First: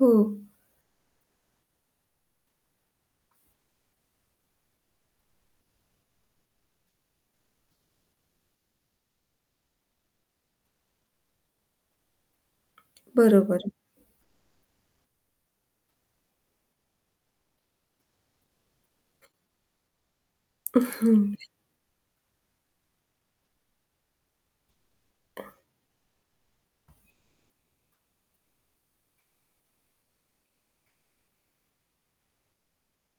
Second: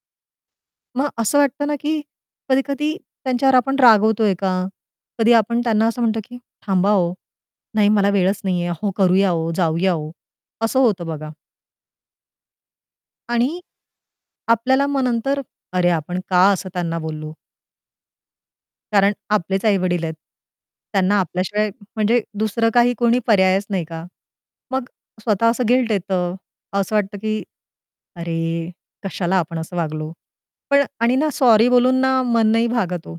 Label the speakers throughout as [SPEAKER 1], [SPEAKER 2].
[SPEAKER 1] हो.
[SPEAKER 2] मग असं वाटत ना, की कधी-कधी त्यांच्यावर आपण रागवतोय का? कधी आपण त्यांना असं म्हणतो की "थांबा हो! नाही मला वेळच नाहीये. अहो, करूया हो! जाऊया हो!" असं होतं बघा. आणि
[SPEAKER 1] बरोबर.
[SPEAKER 2] आपल्याला मग तर "अरे! आपण का असं त्यांना बोललो?" कारण आपलेच आई-वडील आहेत. त्यांना आपल्याशिवाय म्हणजे दुसरं काही कोणी पर्यायच नाही का? मग स्वतः असं गिल्ट येतं. असं वाटतं, की "अरे कशाला आपण असं वागलो?" पण आणि ना सॉरी बोलून ना मन नाही भागत हो.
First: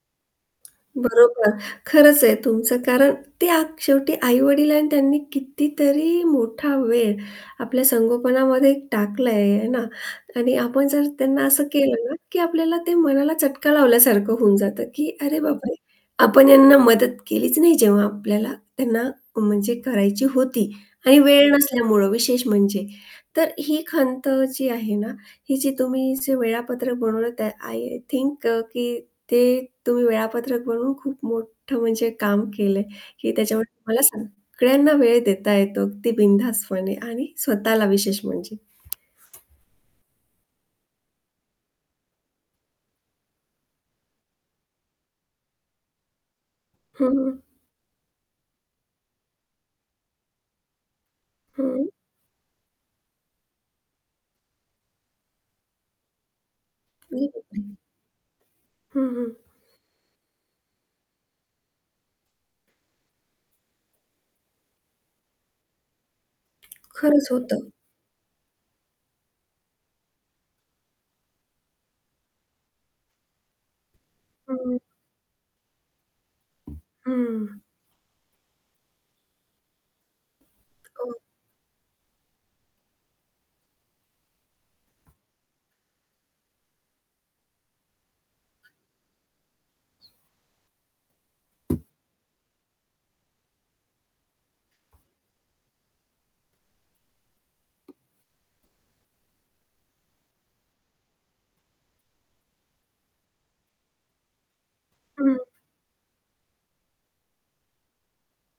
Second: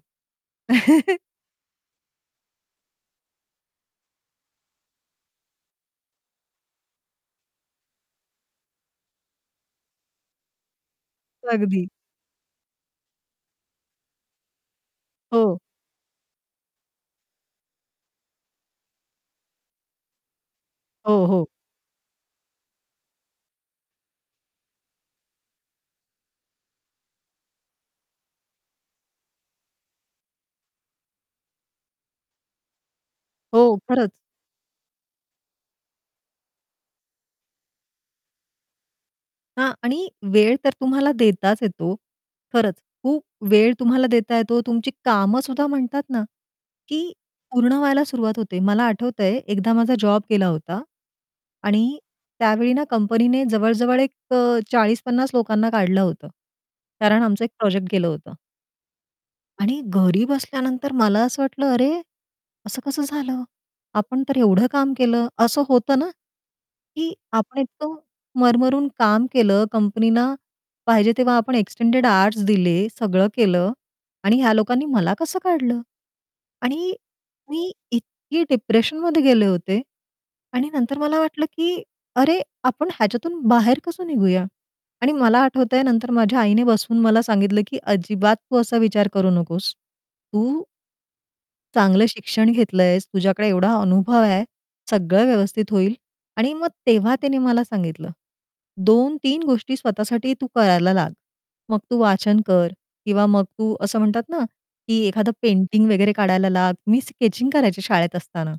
[SPEAKER 1] बरोबर खरंच आहे तुमचं कारण ते आक शेवटी आई-वडील आहे आणि त्यांनी कितीतरी मोठा वेळ आपल्या संगोपनामध्ये टाकला आहे, हे ना? आणि आपण जर त्यांना असं
[SPEAKER 2] अगदी.
[SPEAKER 1] केलं ना की आपल्याला ते मनाला चटका लावल्यासारखं होऊन जातं की अरे
[SPEAKER 2] हो.
[SPEAKER 1] बापरे आपण यांना मदत केलीच नाही जेव्हा आपल्याला त्यांना म्हणजे करायची होती आणि
[SPEAKER 2] हो, हो.
[SPEAKER 1] वेळ नसल्यामुळं विशेष म्हणजे. तर ही खंत जी आहे ना ही जी तुम्ही जे वेळापत्रक बनवलं त्या आय थिंक अ, की ते तुम्ही वेळापत्रक बनवून खूप मोठं म्हणजे काम केलंय की त्याच्यामुळे
[SPEAKER 2] हो,
[SPEAKER 1] तुम्हाला
[SPEAKER 2] खरंच.
[SPEAKER 1] सगळ्यांना वेळ देता येतो अगदी बिनधास्तपणे आणि स्वतःला विशेष म्हणजे.
[SPEAKER 2] हां. आणि वेळ तर तुम्हाला देताच येतो. खरंच खूप वेळ तुम्हाला देता येतो तुमची कामं सुद्धा म्हणतात ना,
[SPEAKER 1] हं,
[SPEAKER 2] की
[SPEAKER 1] हं.
[SPEAKER 2] पूर्ण व्हायला सुरुवात होते. मला आठवतंय एकदा माझा जॉब गेला होता.
[SPEAKER 1] हं.
[SPEAKER 2] आणि त्यावेळी ना कंपनीने जवळ-जवळ एक अ, 40-50 लोकांना काढलं होतं. कारण आमचं एक
[SPEAKER 1] [unintelligible]
[SPEAKER 2] प्रोजेक्ट गेलं होतं.
[SPEAKER 1] हं, हं.
[SPEAKER 2] आणि घरी बसल्यानंतर मला असं वाटलं, "अरे असं कसं झालं? आपण तर एवढं काम केलं." असं होतं ना? की
[SPEAKER 1] खरंच
[SPEAKER 2] आपण
[SPEAKER 1] होतं.
[SPEAKER 2] इतकं मरमरून काम केलं कंपनीला पाहिजे तेव्हा आपण एक्सटेंडेड आउअरस् दिले, सगळं केलं आणि ह्या
[SPEAKER 1] हं.
[SPEAKER 2] लोकांनी मला कसं काढलं? आणि
[SPEAKER 1] हं.
[SPEAKER 2] मी इतकी डिप्रेशनमध्ये गेले होते आणि नंतर
[SPEAKER 1] ओ
[SPEAKER 2] मला वाटलं की अरे आपण ह्याच्यातून बाहेर कसं निघूया आणि मला आठवतंय नंतर माझ्या आईने बसवून मला सांगितलं की "अजिबात तू असा विचार करू नकोस. तू" "चांगलं शिक्षण घेतलं आहेस, तुझ्याकडे एवढा अनुभव आहे, सगळं व्यवस्थित होईल." आणि मग तेव्हा तिने मला सांगितलं, "2-3 गोष्टी स्वतःसाठी तू करायला लाग. मग तू वाचन कर किंवा मग तू असं म्हणतात ना, की एखादं
[SPEAKER 1] हं.
[SPEAKER 2] पेंटिंग वगैरे काढायला लाग." मी स्केचिंग करायची शाळेत असताना.